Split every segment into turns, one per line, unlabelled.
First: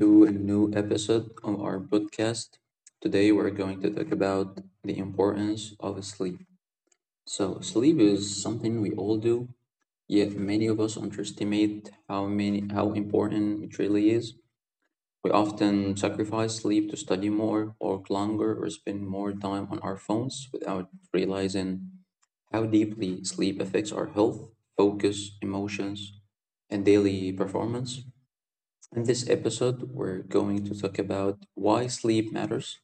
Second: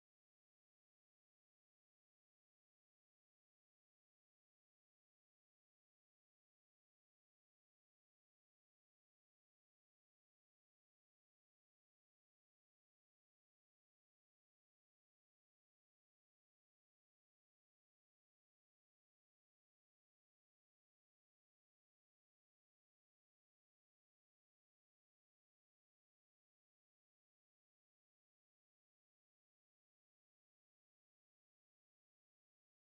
to a new episode of our podcast. Today, we're going to talk about the importance of sleep. So, sleep is something we all do, yet many of us underestimate how important it really is. We often sacrifice sleep to study more, work longer, or spend more time on our phones without realizing how deeply sleep affects our health, focus, emotions, and daily performance. In this episode, we're going to talk about why sleep matters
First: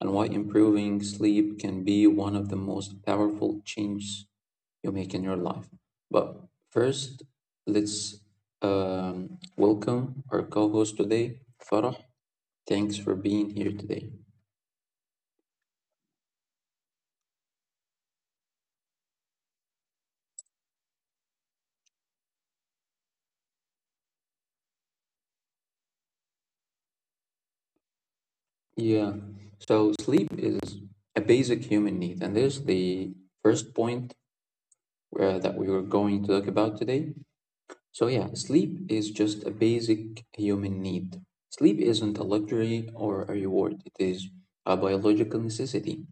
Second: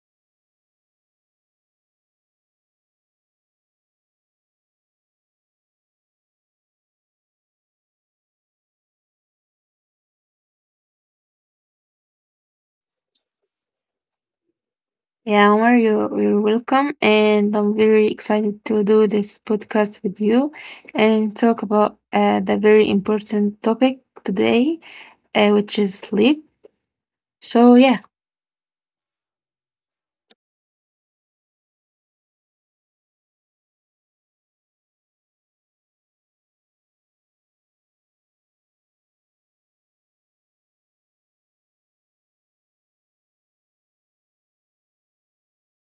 and why improving sleep can be one of the most powerful changes you make in your life. But first, let's welcome our co host today, Farah. Thanks for being here today.
Yeah, Omar, you're welcome. And I'm very excited to do this podcast with you and talk about the very important topic today, which is sleep. So, yeah,
Yeah, so sleep is a basic human need, and this is the first point that we were going to talk about today. So, yeah, sleep is just a basic human need. Sleep isn't a luxury or a reward, it is a biological necessity,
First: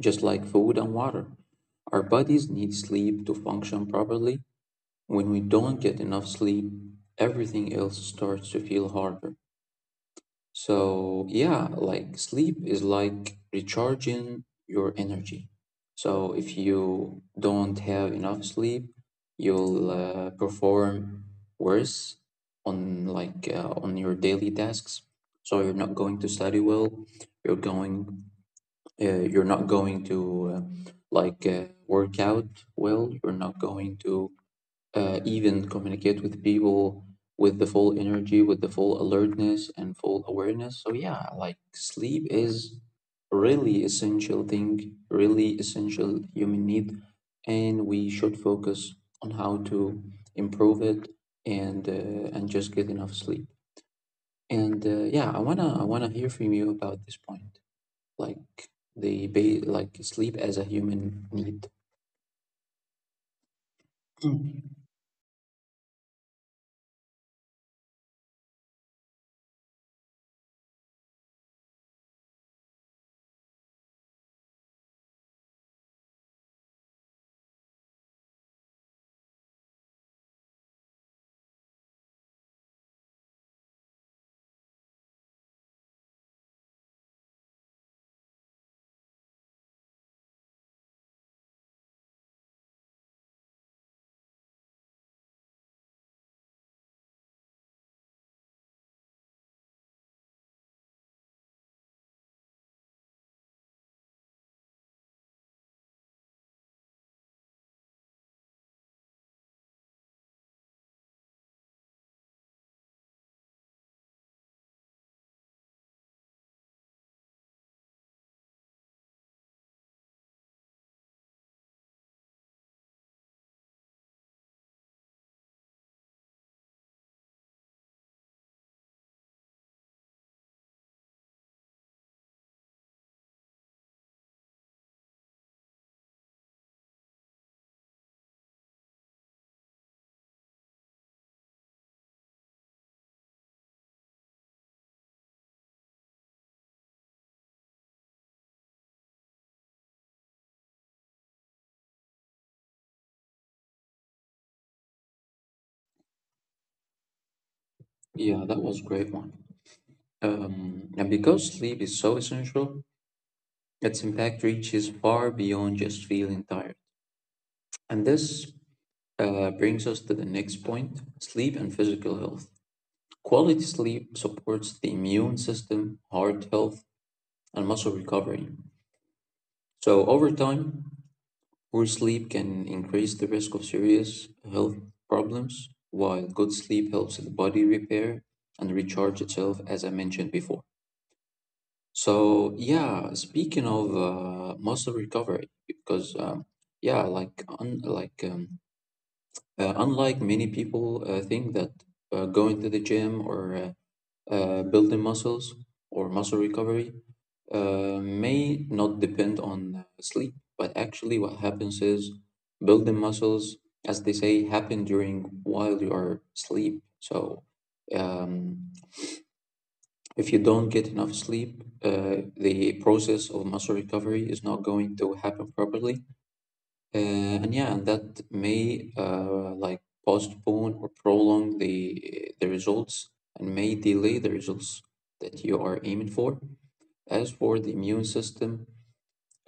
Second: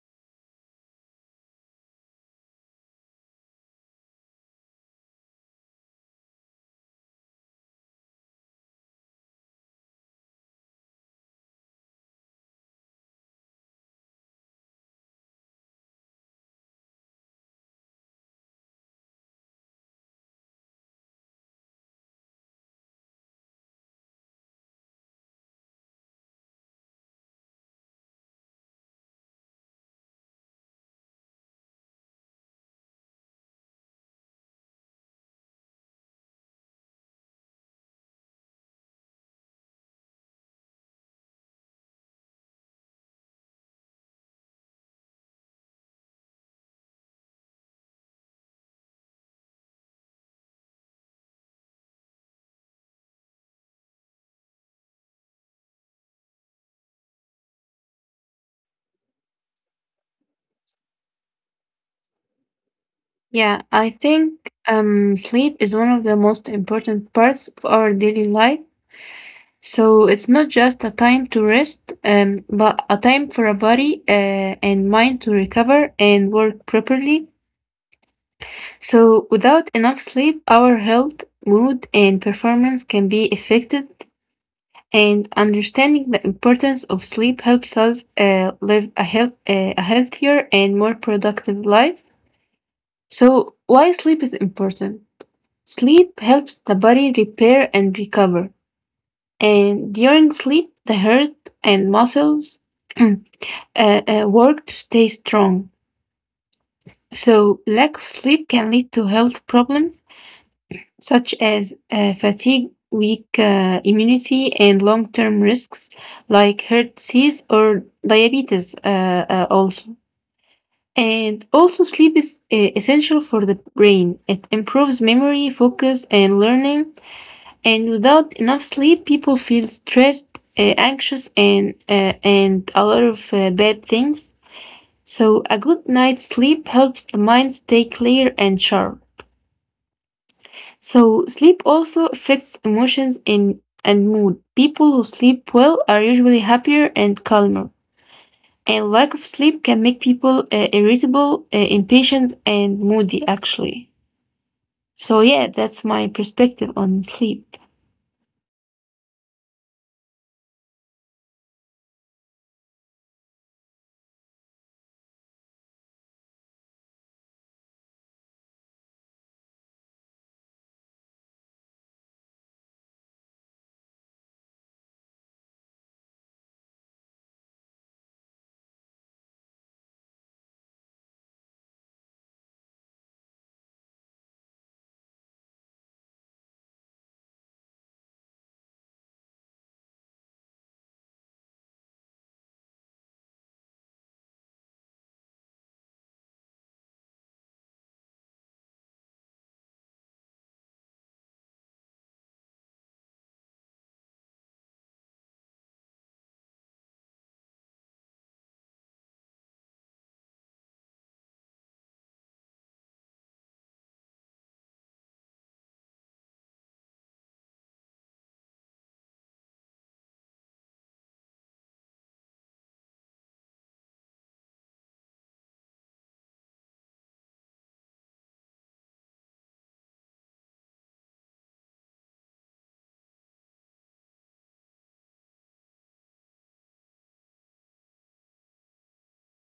just like food and water. Our bodies need sleep to function properly. When we don't get enough sleep, everything else starts to feel harder. So, yeah, like sleep is like recharging your energy. So, if you don't have enough sleep, you'll perform worse on on your daily tasks. So, you're not going to study well. You're going you're not going to work out well. You're not going to even communicate with people with the full energy, with the full alertness and full awareness. So yeah, like sleep is really essential thing, really essential human need, and we should focus on how to improve it and just get enough sleep. And Yeah, I wanna hear from you about this point, like like sleep as a human need.
yeah, I think
Mm.
sleep is one of the most important parts of our daily life. So, it's not just a time to rest, but a time for a body and mind to recover and work properly. So, without enough sleep, our health, mood, and performance can be affected, and understanding the importance of sleep helps us live a healthier and more productive life. So, why sleep is important? Sleep helps the body repair and recover, and during sleep, the heart and muscles uh, work to stay strong. So, lack of sleep can lead to health problems such as fatigue, weak immunity, and long term risks like heart disease or diabetes, also. And also, sleep is essential for the brain. It improves memory, focus, and learning. And without enough sleep, people feel stressed, anxious, and a lot of bad things. So, a good night's sleep helps the mind stay clear and sharp. So, sleep also affects emotions and mood. People who sleep well are usually happier and calmer. And lack of sleep can make people irritable, impatient, and moody, actually. So, yeah, that's my perspective on sleep.
Yeah, that was great one. And because sleep is so essential, its impact reaches far beyond just feeling tired. And this brings us to the next point sleep and physical health. Quality sleep supports the immune system, heart health, and muscle recovery. So, over time, poor sleep can increase the risk of serious health problems, while good sleep helps the body repair and recharge itself, as I mentioned before. So yeah, speaking of muscle recovery, because yeah, like un like unlike many people think that going to the gym or building muscles or muscle recovery may not depend on sleep, but actually what happens is building muscles, as they say, happen during while you are asleep. So um, if you don't get enough sleep, the process of muscle recovery is not going to happen properly. Uh, and yeah, and that may like postpone or prolong the results and may delay the results that you are aiming for. As for the immune system,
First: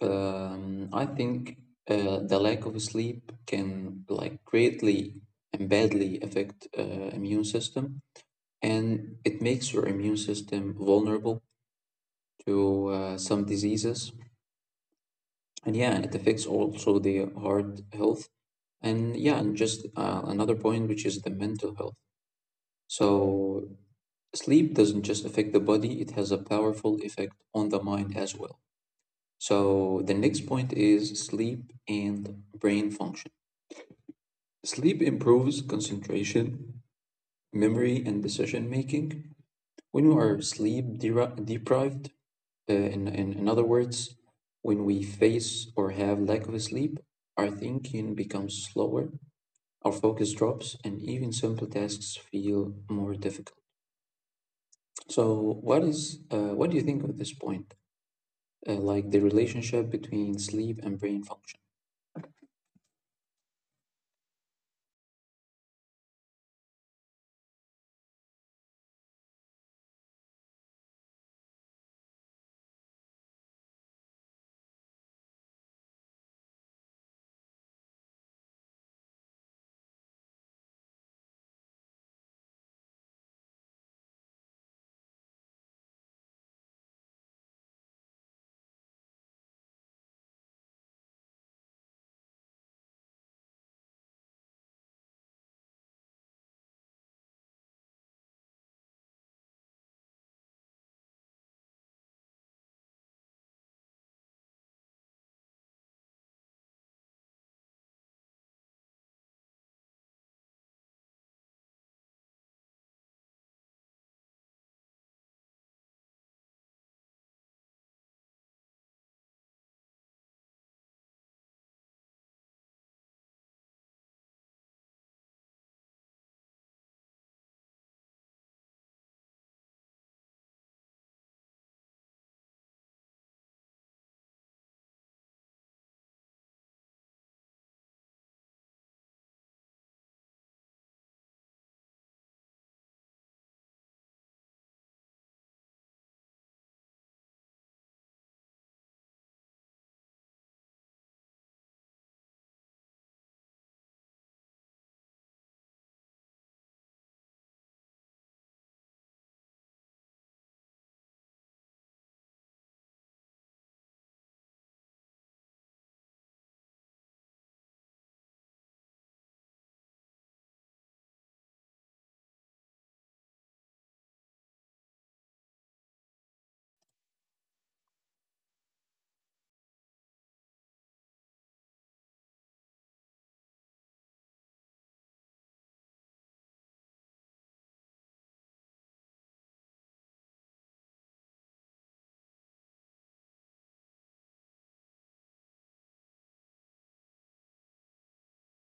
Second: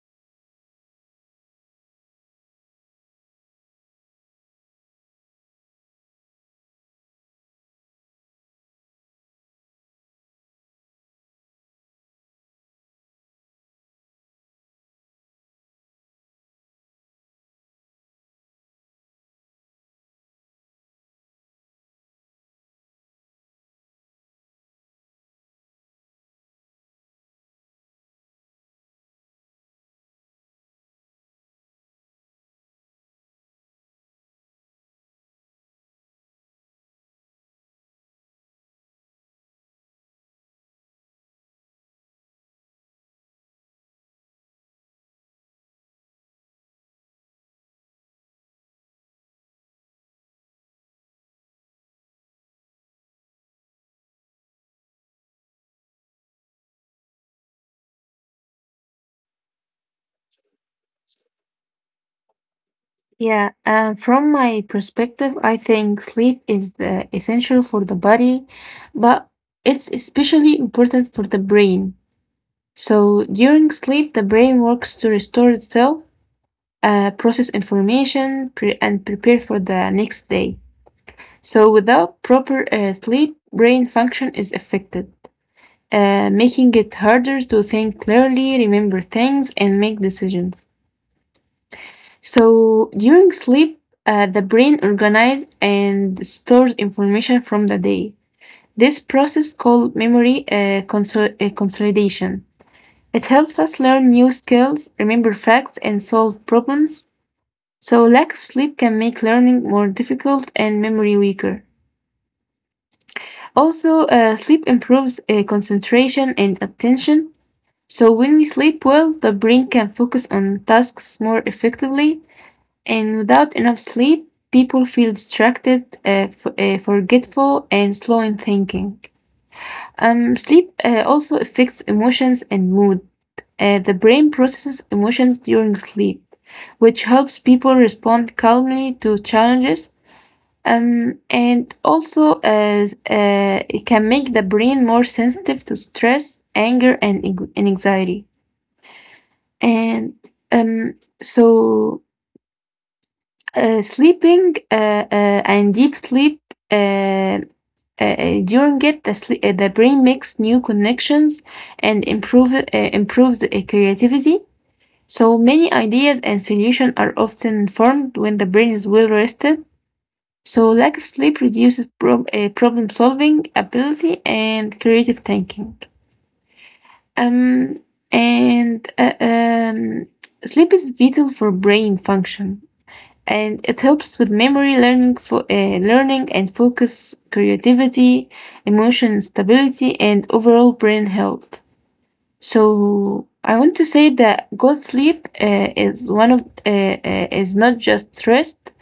I think the lack of sleep can like greatly and badly affect immune system, and it makes your immune system vulnerable to some diseases. And yeah, it affects also the heart health. And yeah, and just another point, which is the mental health. So sleep doesn't just affect the body, it has a powerful effect on the mind as well. So the next point is sleep and brain function. Sleep improves concentration, memory, and decision making. When we are deprived, in other words, when we face or have lack of sleep, our thinking becomes slower, our focus drops, and even simple tasks feel more difficult. So, what do you think of this point? Like the relationship between sleep and brain function?
Yeah, from my perspective, I think sleep is essential for the body, but it's especially important for the brain. So, during sleep, the brain works to restore itself process information, and prepare for the next day. So, without proper sleep, brain function is affected, making it harder to think clearly, remember things, and make decisions. So, during sleep, the brain organizes and stores information from the day. This process, called memory consolidation, it helps us learn new skills, remember facts, and solve problems. So, lack of sleep can make learning more difficult and memory weaker. Also, sleep improves concentration and attention. So, when we sleep well, the brain can focus on tasks more effectively. And without enough sleep, people feel distracted, forgetful, and slow in thinking. Sleep also affects emotions and mood. The brain processes emotions during sleep, which helps people respond calmly to challenges. And also, as it can make the brain more sensitive to stress, anger, and anxiety. And um, so, sleeping and deep sleep uh, during it, the brain makes new connections and improves the creativity. So many ideas and solutions are often formed when the brain is well rested. So, lack of sleep reduces problem solving ability and creative thinking. Um, and Sleep is vital for brain function, and it helps with memory, learning and focus, creativity, emotion stability, and overall brain health. So I want to say that good sleep is one of is not just rest;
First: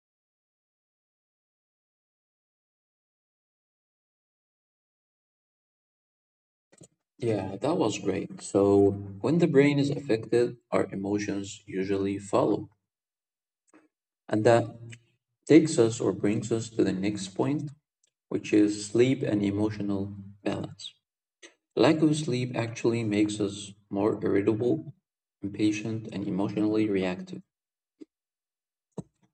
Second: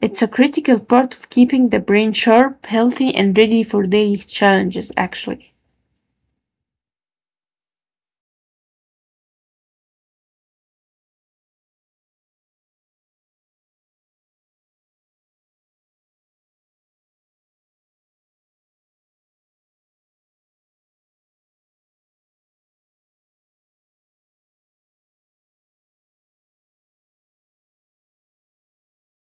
it's a critical part of keeping the brain sharp, healthy, and ready for daily challenges. Actually,
Yeah, that was great. So, when the brain is affected, our emotions usually follow, and that takes us or brings us to the next point, which is sleep and emotional balance. Lack of sleep actually makes us more irritable, impatient, and emotionally reactive.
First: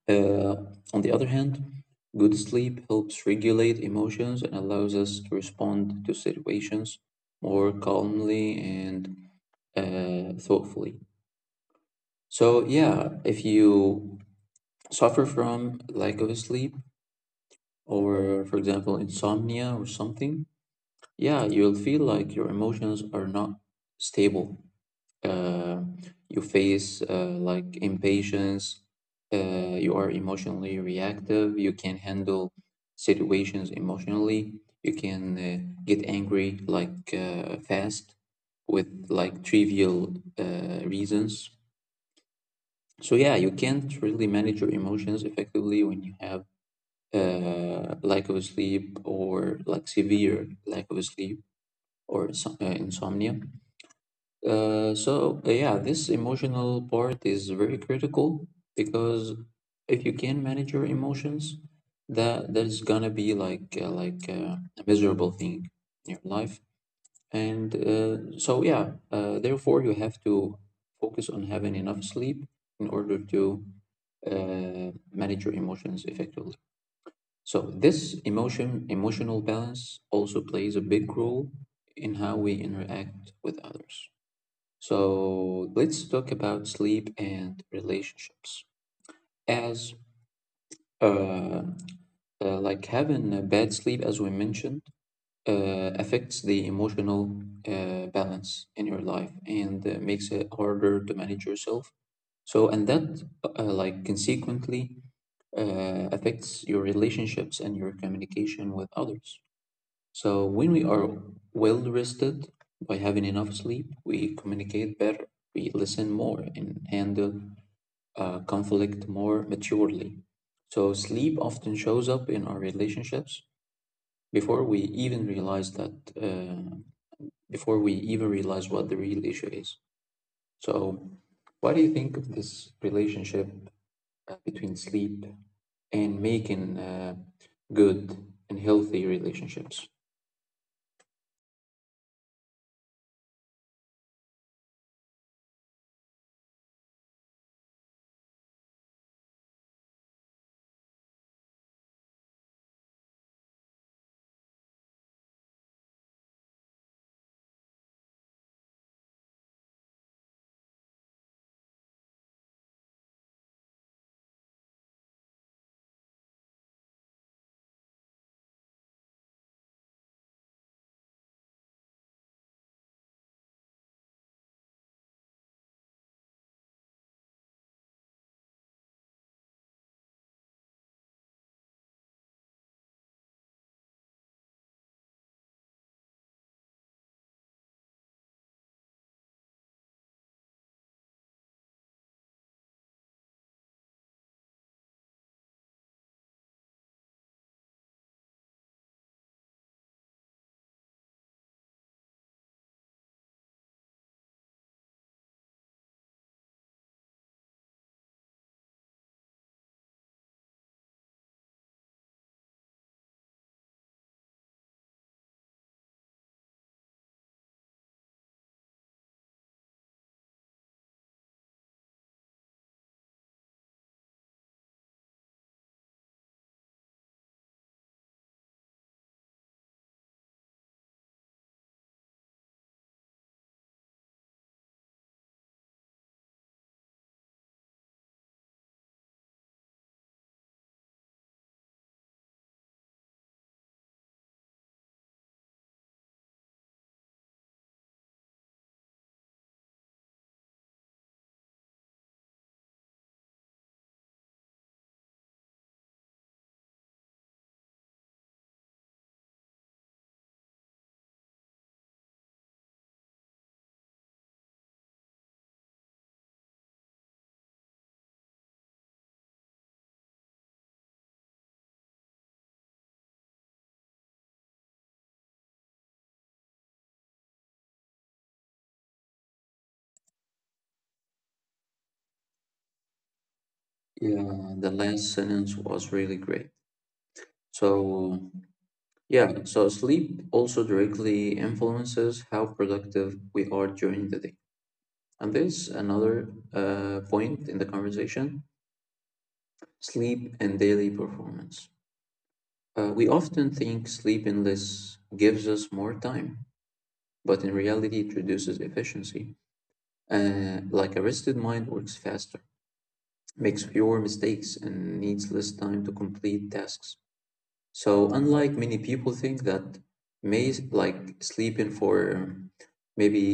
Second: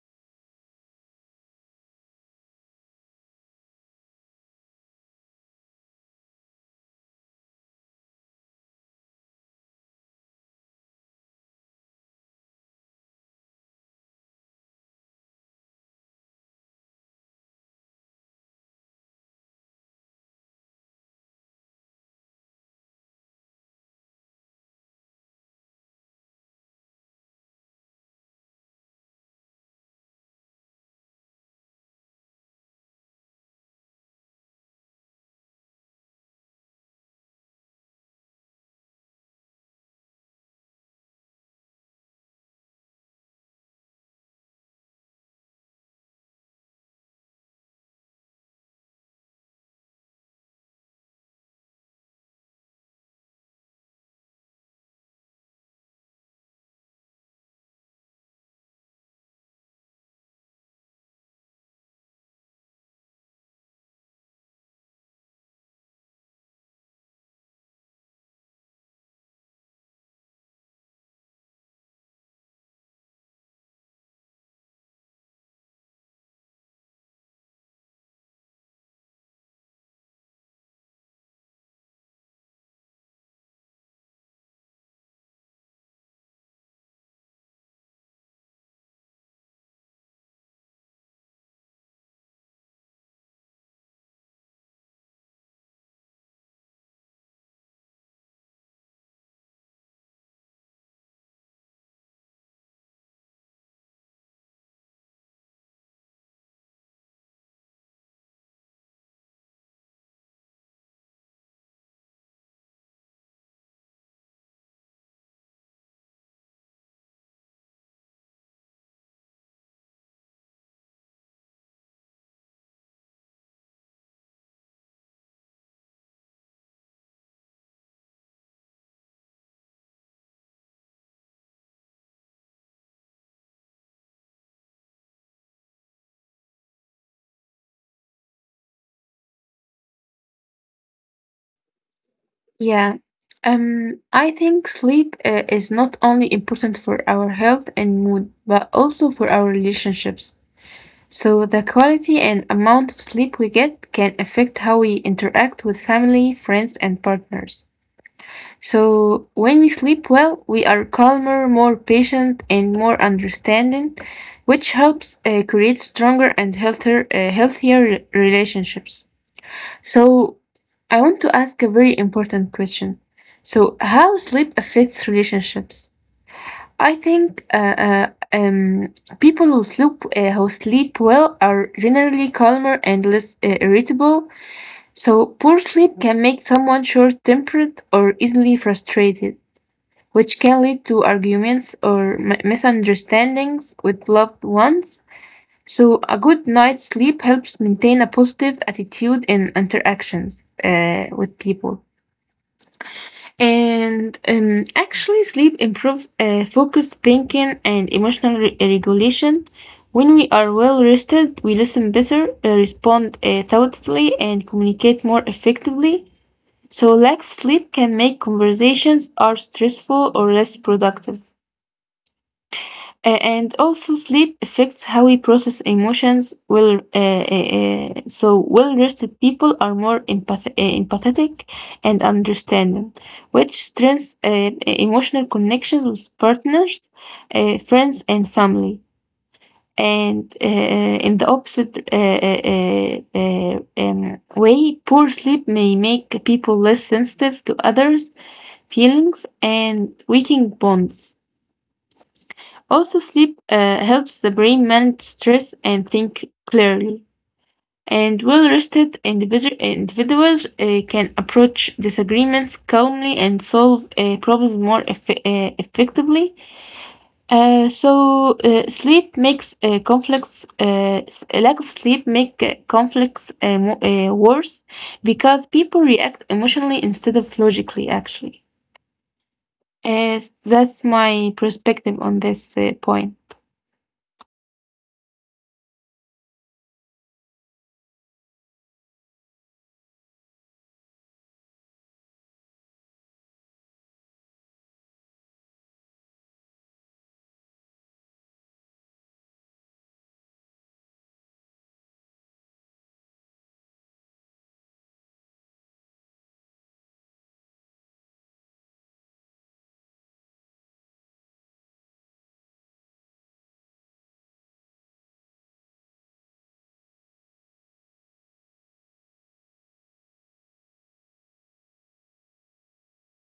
Uh, on the other hand, good sleep helps regulate emotions and allows us to respond to situations more calmly and thoughtfully. So, yeah, if you suffer from lack of sleep, or for example, insomnia or something, yeah, you'll feel like your emotions are not stable uh, you face like impatience, you are emotionally reactive, you can handle situations emotionally, you can get angry fast with like trivial reasons. So yeah, you can't really manage your emotions effectively when you have lack of sleep or like severe lack of sleep or insomnia. So yeah, this emotional part is very critical because if you can manage your emotions, that is gonna be like a miserable thing in your life. And so yeah, therefore you have to focus on having enough sleep in order to manage your emotions effectively. So this emotional balance also plays a big role in how we interact with others. So let's talk about sleep and relationships. As uh, like having a bad sleep, as we mentioned, affects the emotional balance in your life and makes it harder to manage yourself. So, and that like consequently affects your relationships and your communication with others. So, when we are well rested by having enough sleep, we communicate better, we listen more, and handle conflict more maturely. So, sleep often shows up in our relationships before we even realize uh, before we even realize what the real issue is. So, what do you think of this relationship between sleep and making good and healthy relationships?
yeah. I think sleep is not only important for our health and mood, but also for our relationships. So the quality and amount of sleep we get can affect how we interact with family, friends, and partners. So, when we sleep well, we are calmer, more patient, and more understanding, which helps create stronger and relationships. So, I want to ask a very important question. So, how sleep affects relationships? I think people who sleep well are generally calmer and less irritable. So, poor sleep can make someone short-tempered or easily frustrated, which can lead to arguments or misunderstandings with loved ones. So, a good night's sleep helps maintain a positive attitude in interactions with people. And actually, sleep improves focus, thinking, and emotional regulation. When we are well rested, we listen better, respond thoughtfully, and communicate more effectively. So, lack of sleep can make conversations are stressful or less productive. And also sleep affects how we process emotions. Well, so well-rested people are more empathetic and understanding, which strengthens emotional connections with partners, friends, and family. And in the opposite way, poor sleep may make people less sensitive to others' feelings and weaken bonds. Also, sleep helps the brain manage stress and think clearly. And well rested individuals can approach disagreements calmly and solve problems more effectively. So, sleep makes conflicts, s- a lack of sleep make conflicts worse because people react emotionally instead of logically, actually. That's my perspective on this point.
Yeah, the last sentence was really great. So, yeah, so sleep also directly influences how productive we are during the day. And there's another point in the conversation sleep and daily performance. We often think sleeping less gives us more time, but in reality, it reduces efficiency. Like a rested mind works faster, makes fewer mistakes, and needs less time to complete tasks. So unlike many people think that may like sleeping for maybe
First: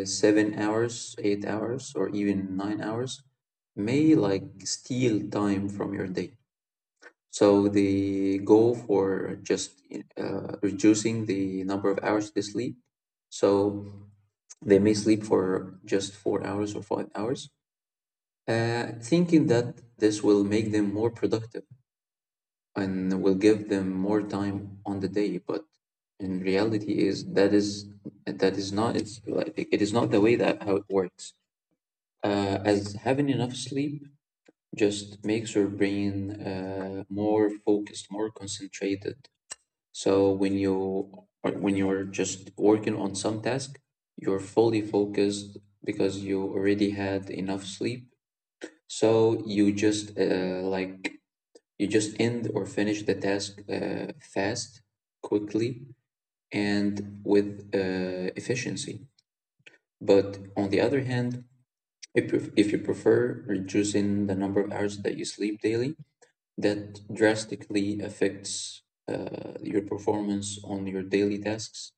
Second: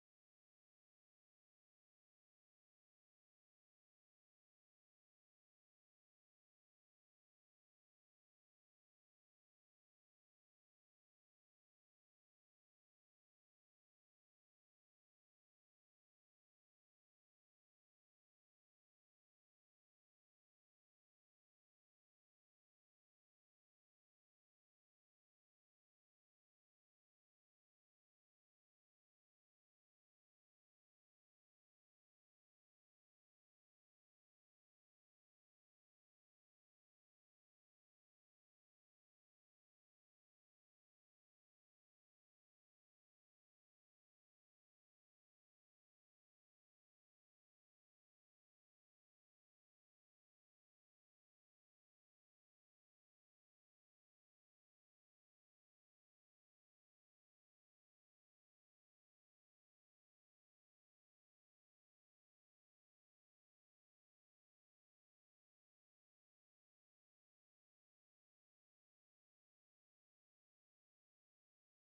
7 hours, 8 hours, or even 9 hours may like steal time from your day. So they go for just reducing the number of hours they sleep. So they may sleep for just 4 hours or 5 hours, thinking that this will make them more productive and will give them more time on the day but in reality is that is that is not it's like it is not the way that how it works as having enough sleep just makes your brain more focused more concentrated so when you or when you're just working on some task you're fully focused because you already had enough sleep so you just you just end or finish the task fast, quickly, and with efficiency. But on the other hand, if you prefer reducing the number of hours that you sleep daily, that drastically affects your performance on your daily tasks.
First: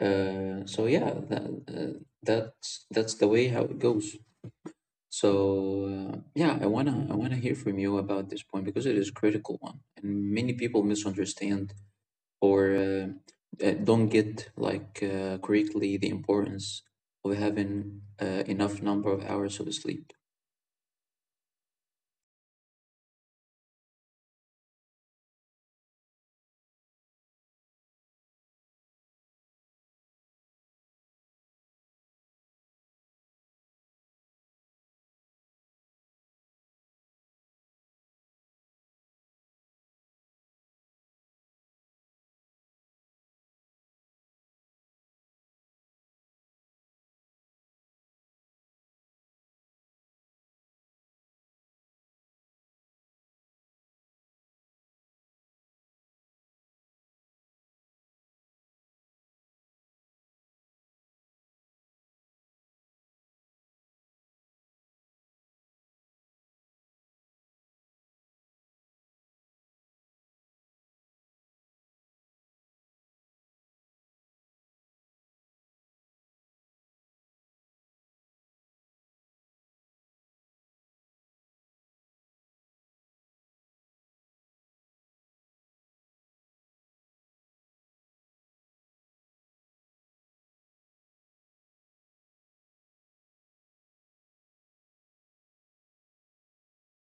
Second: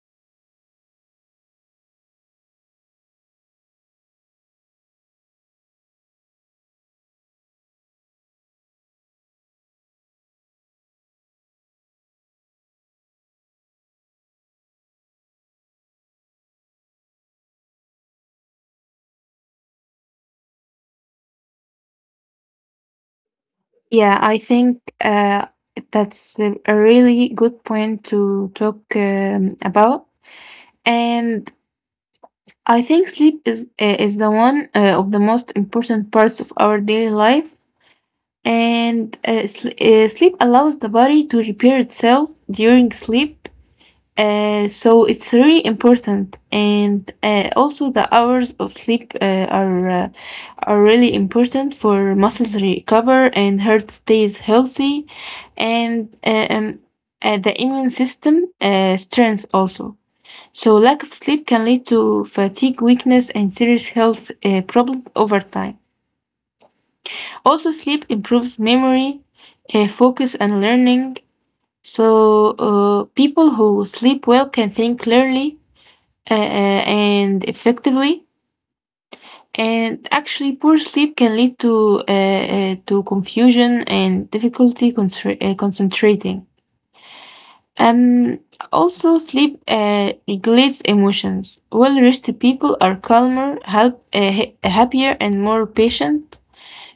Uh, so yeah, that, that's that's the way how it goes. So yeah, I wanna hear from you about this point because it is a critical one, and many people misunderstand or don't get correctly the importance of having enough number of hours of sleep.
Yeah, I think that's a really good point to talk about. And I think sleep is the one of the most important parts of our daily life. And sleep allows the body to repair itself during sleep. So it's really important. And also the hours of sleep are really important for muscles recover and heart stays healthy and the immune system strength also. So lack of sleep can lead to fatigue, weakness, and serious health problems over time. Also, sleep improves memory, focus, and learning. So people who sleep well can think clearly and effectively. And actually, poor sleep can lead to confusion and difficulty concentrating. Um, Also, sleep regulates emotions. Well-rested people are calmer, happier, and more patient.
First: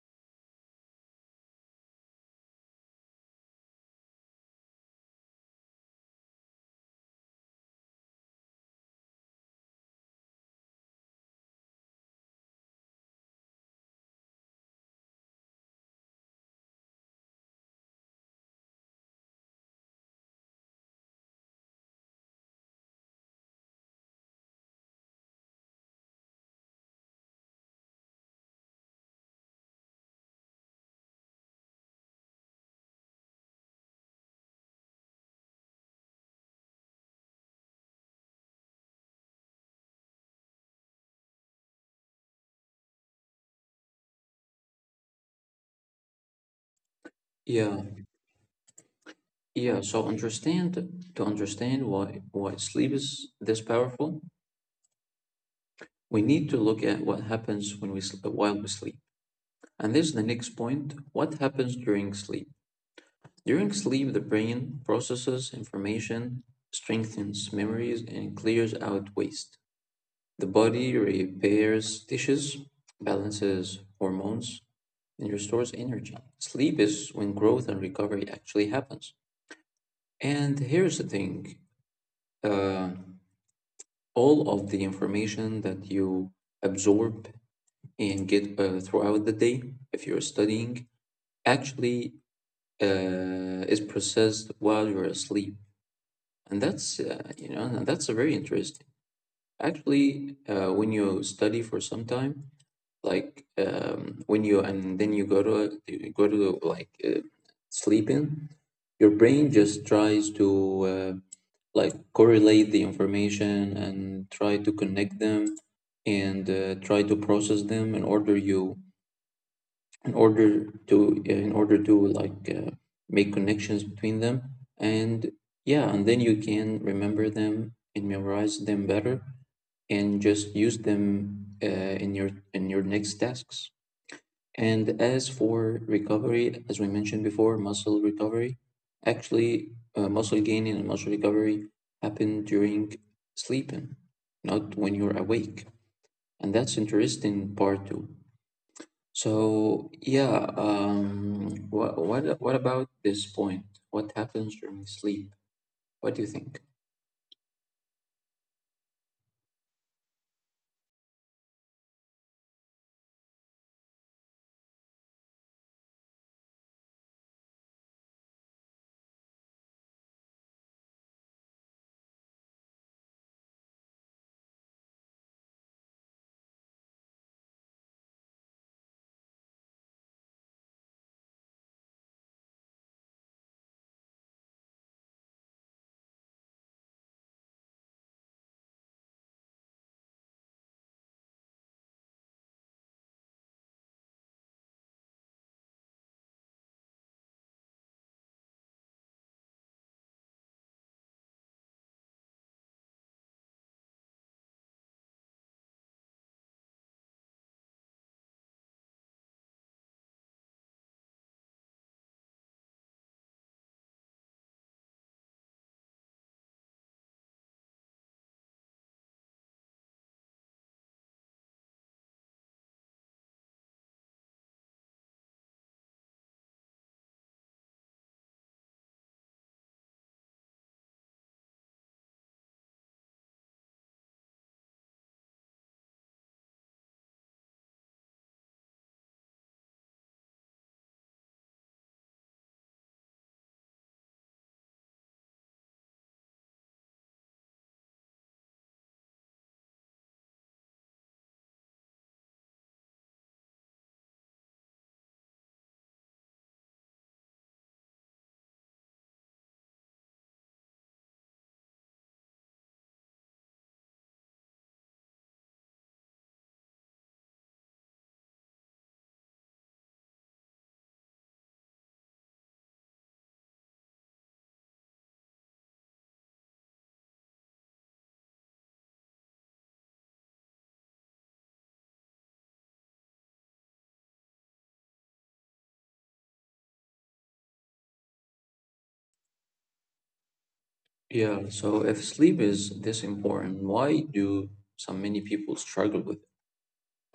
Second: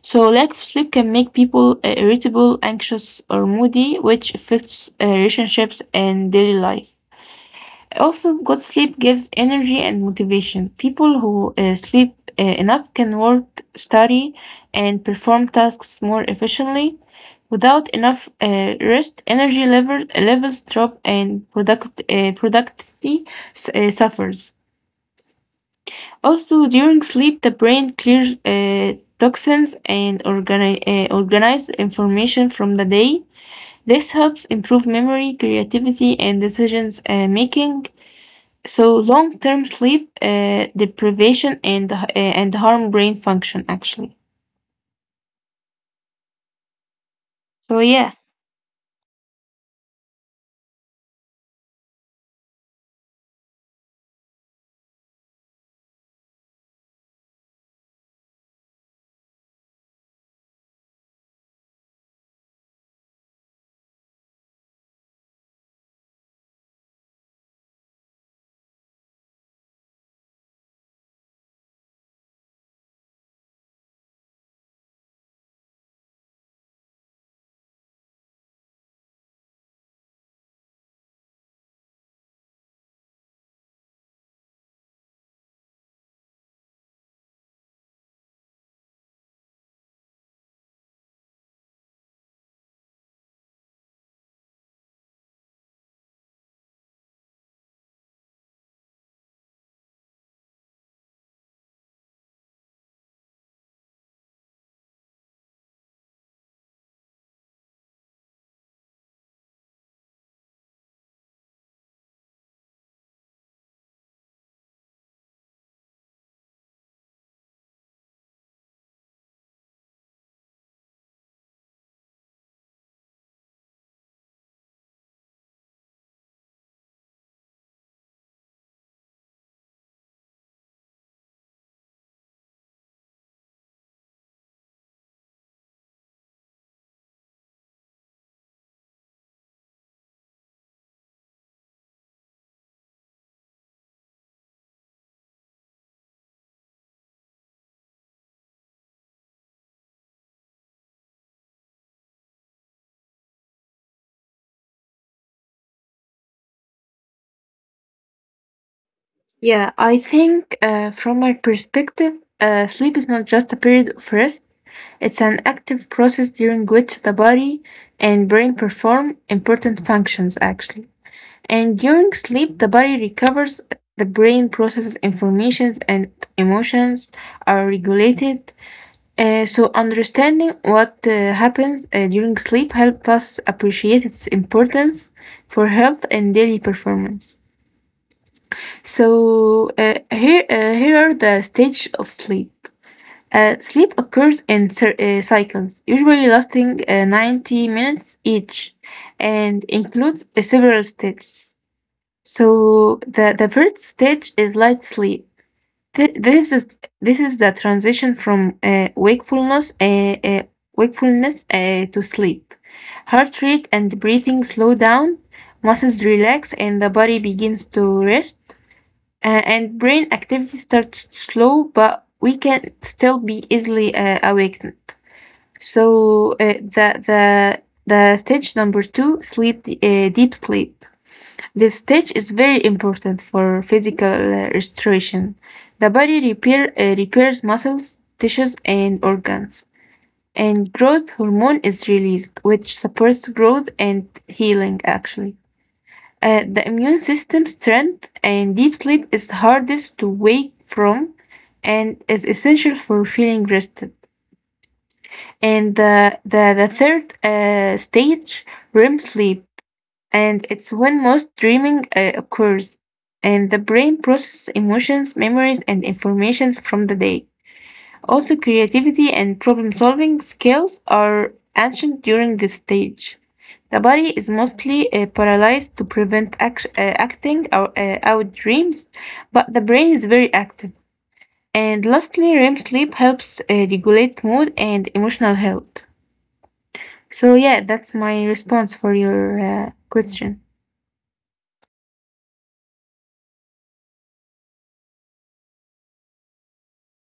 So, lack of sleep can make people irritable, anxious, or moody, which affects relationships and daily life. Also, good sleep gives energy and motivation. People who sleep enough can work, study, and perform tasks more efficiently. Without enough rest, levels drop and productivity suffers. Also, during sleep, the brain clears toxins and organize information from the day. This helps improve memory, creativity, and decisions making, so long-term sleep deprivation and harm brain function actually. So
Yeah,
yeah,
yeah. So understand To understand why sleep is this powerful. We need to look at what happens while we sleep, and this is the next point. What happens during sleep? During sleep, the brain processes information, strengthens memories, and clears out waste. The body repairs tissues, balances hormones, and restores energy. Sleep is when growth and recovery actually happens. And here's the thing, uh, all of the information that you absorb and get throughout the day, if you're studying, actually is processed while you're asleep. And and that's a very interesting. Actually, when you study for some time, when you and then you go to sleeping your brain just tries to like correlate the information and try to connect them and try to process them in order to make connections between them and yeah and then you can remember them and memorize them better and just use them uh, in your next tasks and as for recovery, as we mentioned before, muscle recovery, actually, muscle gaining and muscle recovery happen during sleeping, not when you're awake. And that's interesting part too. So yeah, what about this point? What happens during sleep? What do you think?
yeah, I think from my perspective, sleep is not just a period of rest. It's an active process during which the body and brain perform important functions actually. And during sleep, the body recovers, the brain processes informations and emotions are regulated. So understanding what happens during sleep helps us appreciate its importance for health and daily performance. So here, here are the stages of sleep. Sleep occurs in cycles, usually lasting 90 minutes each, and includes several stages. So the first stage is light sleep. This is the transition from wakefulness to sleep. Heart rate and breathing slow down, muscles relax, and the body begins to rest. And brain activity starts slow, but we can still be easily awakened. So the stage number two, deep sleep. This stage is very important for physical restoration. The body repairs muscles, tissues, and organs, and growth hormone is released, which supports growth and healing actually. The immune system strength and deep sleep is hardest to wake from and is essential for feeling rested. And the third stage, REM sleep, and it's when most dreaming occurs. And the brain processes emotions, memories, and informations from the day. Also, creativity and problem solving skills are ancient during this stage. The body is mostly paralyzed to prevent acting out dreams, but the brain is very active. And lastly, REM sleep helps regulate mood and emotional health. So, yeah, that's my response for your question.
Yeah, so if sleep is this important, why do so many people struggle with?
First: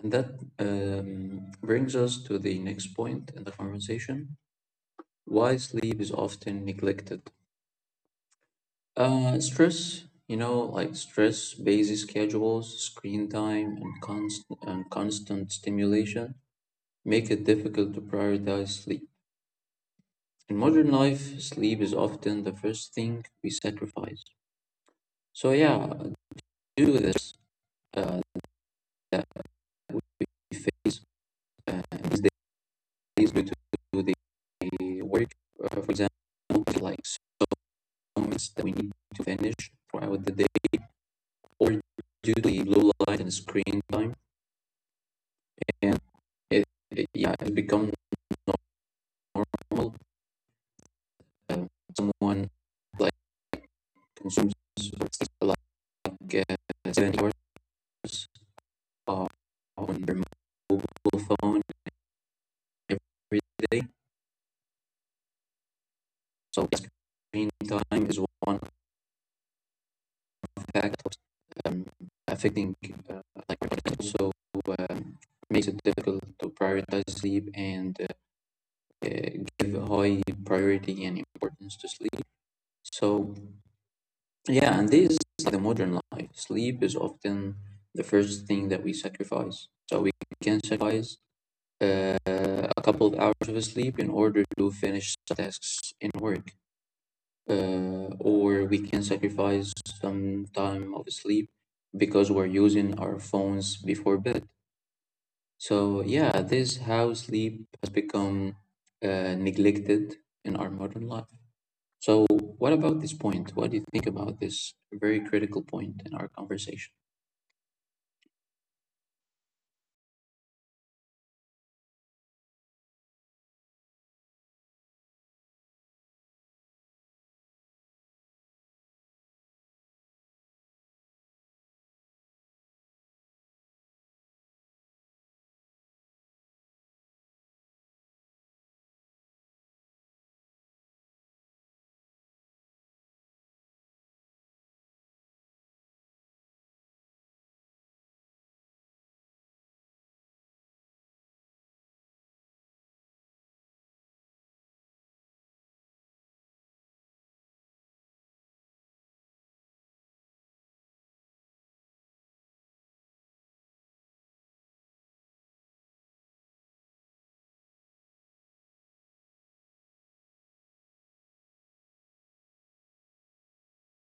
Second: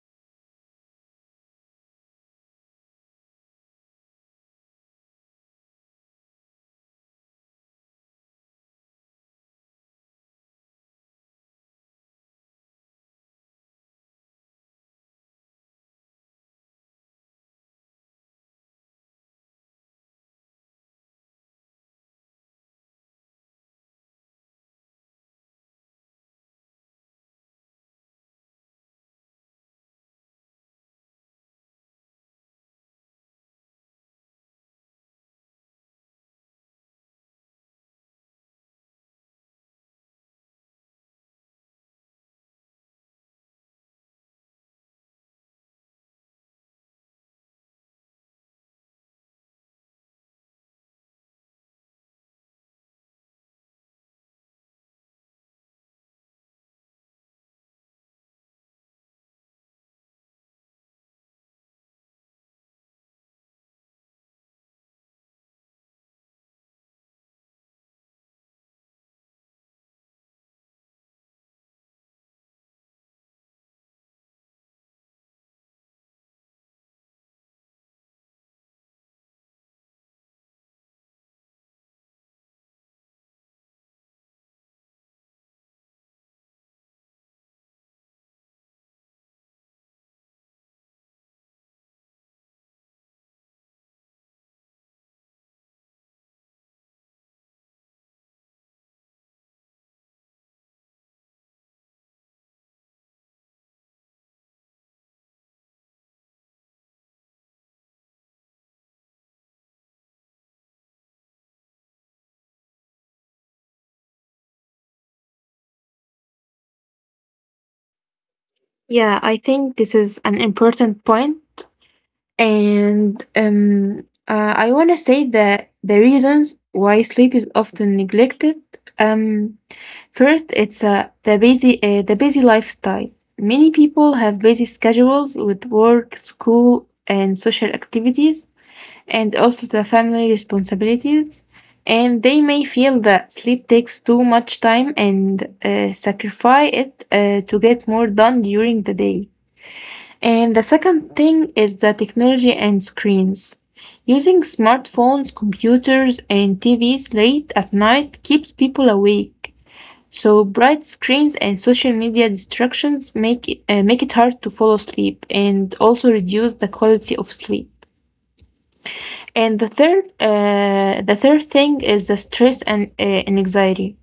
And that brings us to the next point in the conversation why sleep is often neglected. Stress, you know, like stress, busy schedules, screen time, and constant stimulation make it difficult to prioritize sleep. In modern life, sleep is often the first thing we sacrifice. So, yeah, due to this, uh, that we face uh, these is due to the work, for example, like summits that we need to finish throughout the day, or due to the low light and screen time. And it, yeah, it becomes normal. Uh, Someone like consumes like uh, 7 hours uh, on their mobile phone every day. So screen time is one impact um, affecting uh, like also um, makes it difficult to prioritize sleep and uh, give high priority and importance to sleep. So yeah, and this is like the modern life. Sleep is often the first thing that we sacrifice. So we can sacrifice a couple of hours of sleep in order to finish tasks in work. Or we can sacrifice some time of sleep because we're using our phones before bed. So, yeah, this how sleep has become neglected in our modern life. So, what about this point? What do you think about this very critical point in our conversation?
Yeah, I think this is an important point, and I want to say that the reasons why sleep is often neglected. Um, First, it's the busy lifestyle. Many people have busy schedules with work, school, and social activities, and also the family responsibilities. And they may feel that sleep takes too much time and sacrifice it to get more done during the day. And the second thing is the technology and screens. Using smartphones, computers, and TVs late at night keeps people awake. So bright screens and social media distractions make it hard to fall asleep and also reduce the quality of sleep. And the third thing is the stress and anxiety.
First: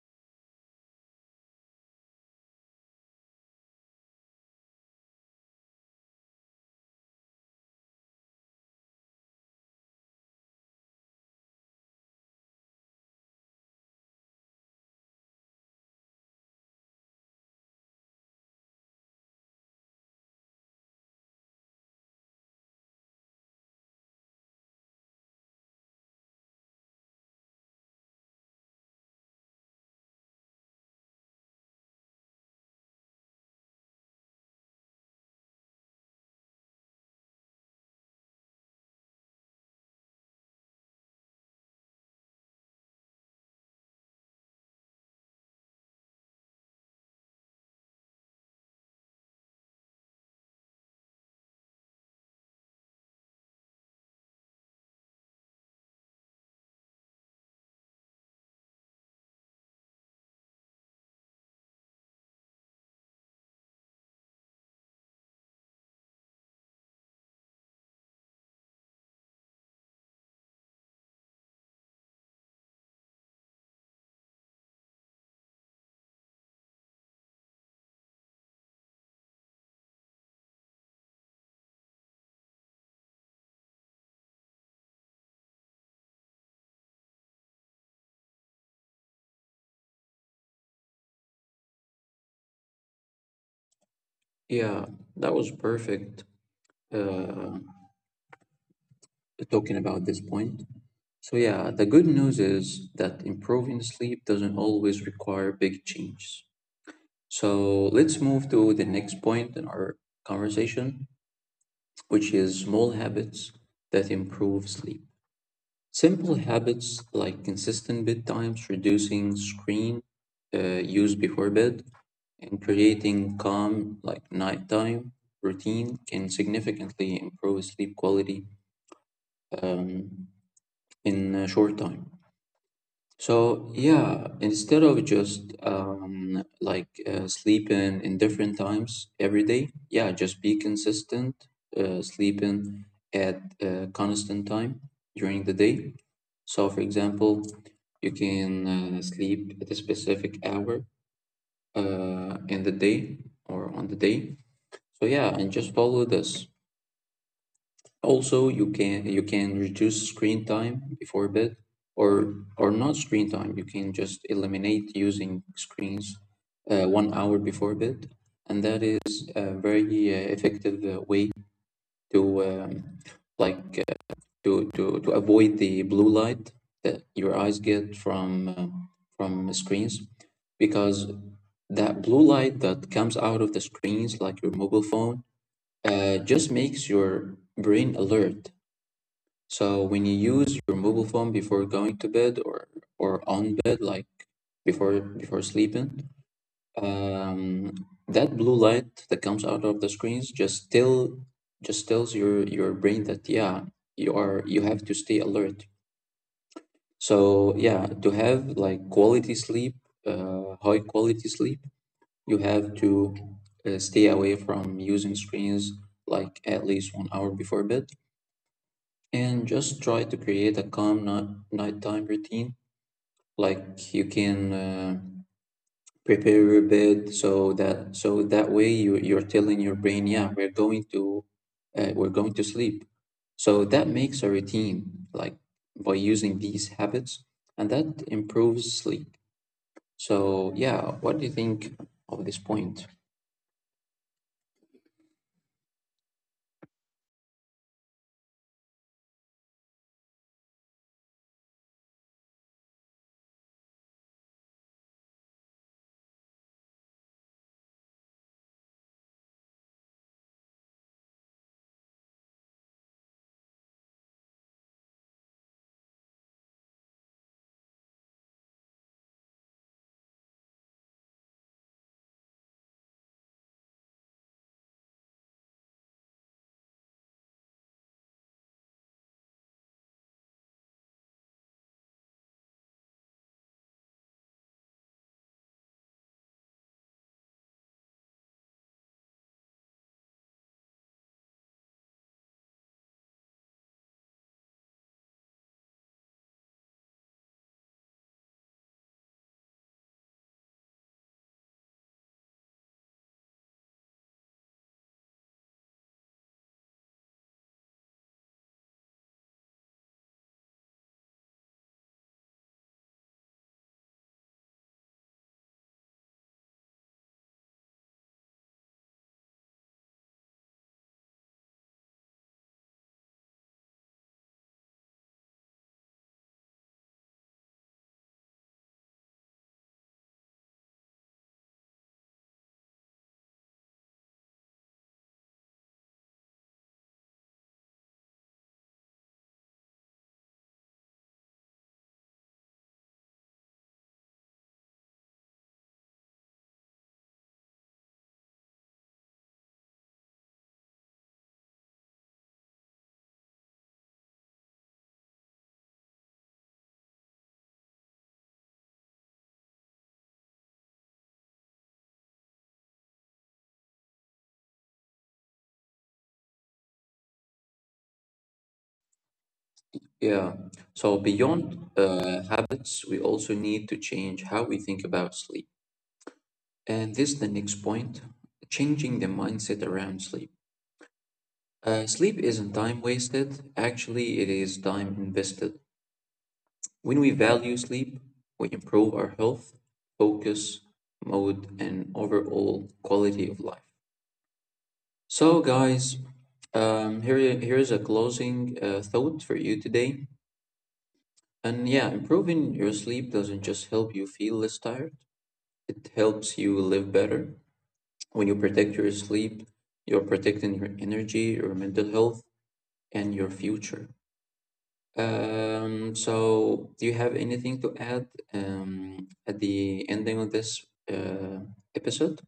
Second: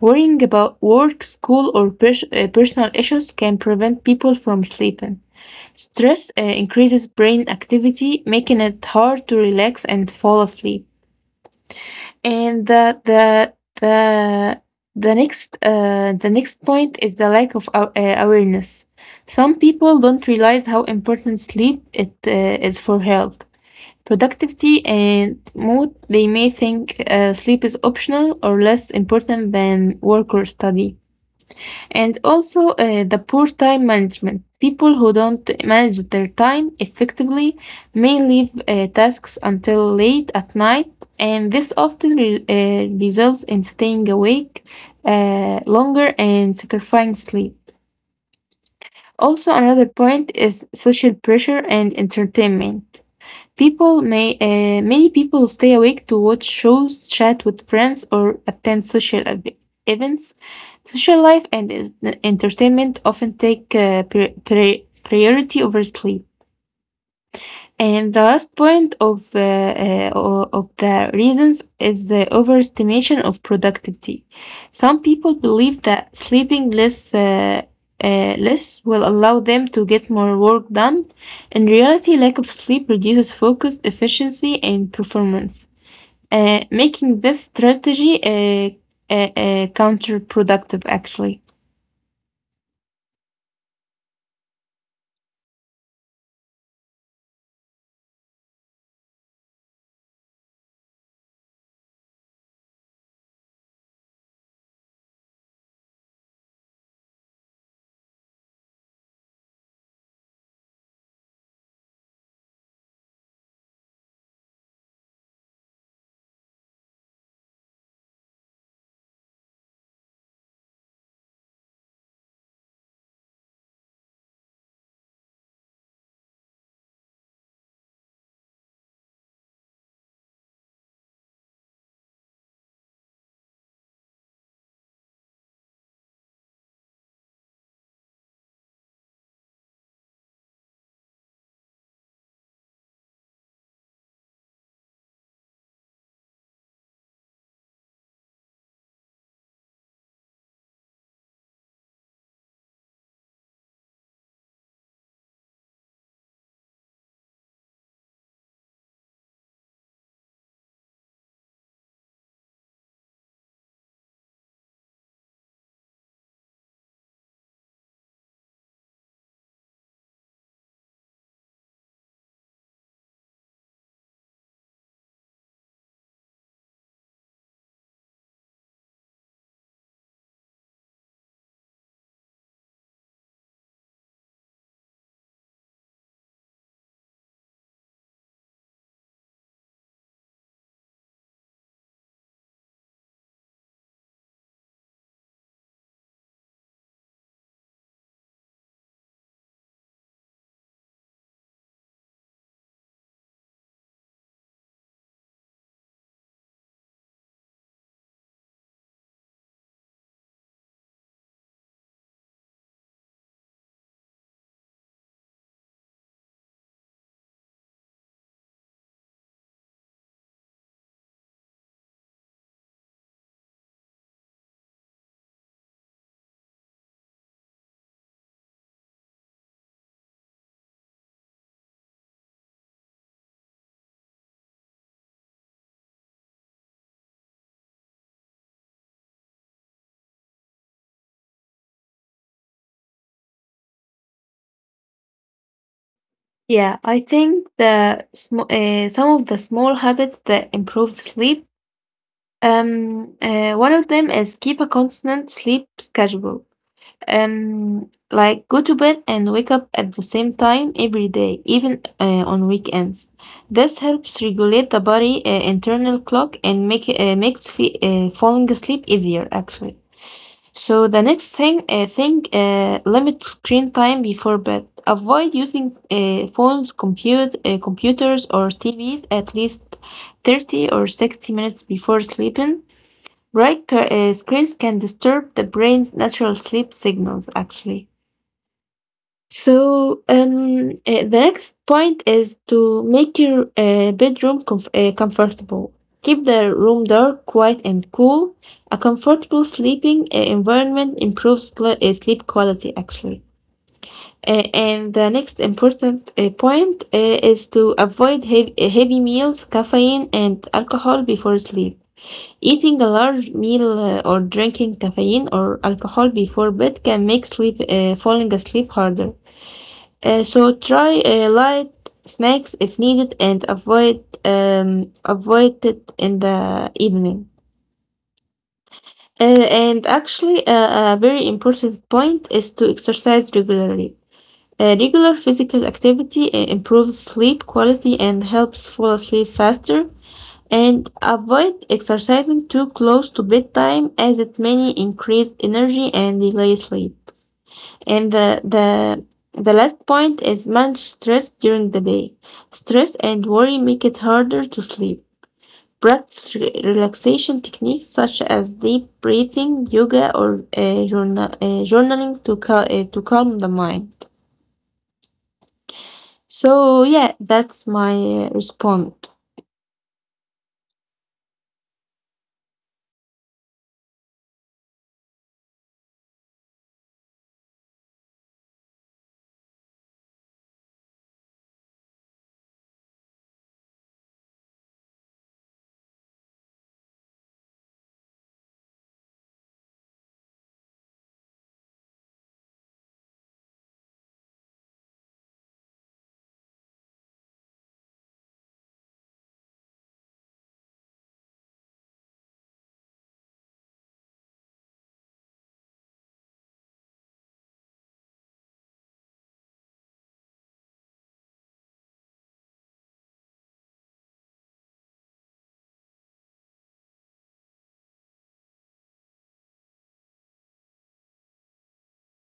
Worrying about work, school, or personal issues can prevent people from sleeping. Stress increases brain activity, making it hard to relax and fall asleep. And the the next point is the lack of awareness. Some people don't realize how important sleep it is for health, productivity, and mood. They may think sleep is optional or less important than work or study. And also the poor time management. People who don't manage their time effectively may leave tasks until late at night, and this often results in staying awake longer and sacrificing sleep. Also, another point is social pressure and entertainment. People may many people stay awake to watch shows, chat with friends, or attend events. Social life and en- entertainment often take priority over sleep. And the last point of the reasons is the overestimation of productivity. Some people believe that sleeping less will allow them to get more work done. In reality, lack of sleep reduces focus, efficiency, and performance, making this strategy counterproductive, actually.
Yeah, that was perfect uh, talking about this point. So yeah, the good news is that improving sleep doesn't always require big changes. So let's move to the next point in our conversation, which is small habits that improve sleep. Simple habits like consistent bedtimes, reducing screen use before bed, and creating calm like nighttime routine can significantly improve sleep quality, um, in a short time. So yeah, instead of just like sleeping in different times every day, yeah, just be consistent, sleeping at a constant time during the day. So for example, you can sleep at a specific hour in the day or on the day. So yeah, and just follow this. Also, you can reduce screen time before bed, or not screen time. You can just eliminate using screens, 1 hour before bed, and that is a very effective way to like to avoid the blue light that your eyes get from screens, because that blue light that comes out of the screens, like your mobile phone, just makes your brain alert. So when you use your mobile phone before going to bed or on bed, like before sleeping, um, that blue light that comes out of the screens just tells your brain that yeah, you have to stay alert. So yeah, to have like quality sleep, high quality sleep, you have to stay away from using screens like at least 1 hour before bed and just try to create a calm nighttime routine. Like you can prepare your bed so that so that way you you're telling your brain, yeah, we're going to sleep. So that makes a routine, like by using these habits, and that improves sleep. So yeah, what do you think of this point?
Yeah, I think some of the small habits that improve sleep. One of them is keep a constant sleep schedule. Like go to bed and wake up at the same time every day, even on weekends. This helps regulate the body internal clock and makes falling asleep easier, actually. So the next thing, limit screen time before bed. Avoid using phones, computers, or TVs at least 30 or 60 minutes before sleeping. Bright screens can disturb the brain's natural sleep signals, actually. So, the next point is to make your bedroom comfortable. Keep the room dark, quiet, and cool. A comfortable sleeping environment improves sleep quality, actually. Uh, and the next important point is to avoid heavy meals, caffeine, and alcohol before sleep. Eating a large meal or drinking caffeine or alcohol before bed can make sleep falling asleep harder. So try light snacks if needed, and avoid it in the evening. A very important point is to exercise regularly. Regular physical activity improves sleep quality and helps fall asleep faster, and avoid exercising too close to bedtime as it may increase energy and delay sleep. And the last point is manage stress during the day. Stress and worry make it harder to sleep. Practice relaxation techniques such as deep breathing, yoga, or journaling to calm the mind. So, yeah, that's my response.
Yeah. So beyond habits, we also need to change how we think about sleep. And this is the next point, changing the mindset around sleep. Sleep isn't time wasted, actually, it is time invested. When we value sleep, we improve our health, focus, mood, and overall quality of life. So, guys, here's a closing thought for you today. And yeah, improving your sleep doesn't just help you feel less tired, it helps you live better. When you protect your sleep, you're protecting your energy, your mental health, and your future. So, do you have anything to add at the ending of this uh, episode?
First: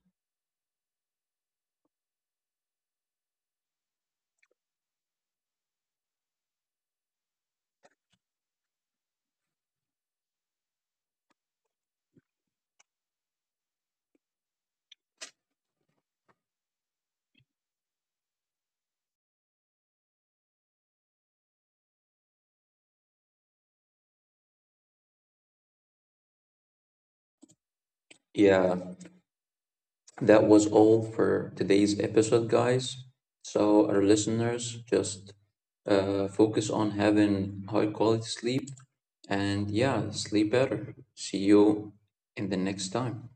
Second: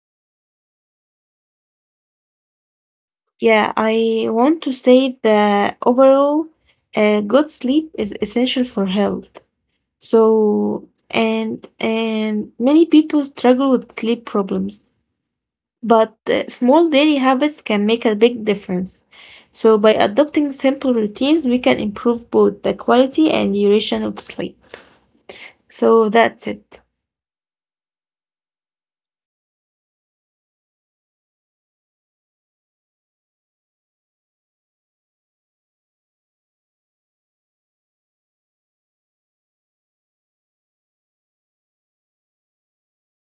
Yeah, I want to say that overall, good sleep is essential for health. So, and many people struggle with sleep problems, but small daily habits can make a big difference. So, by adopting simple routines, we can improve both the quality and duration of sleep. So that's it.
Yeah, that was all for today's episode, guys. So, our listeners just focus on having high quality sleep and yeah, sleep better. See you in the next time.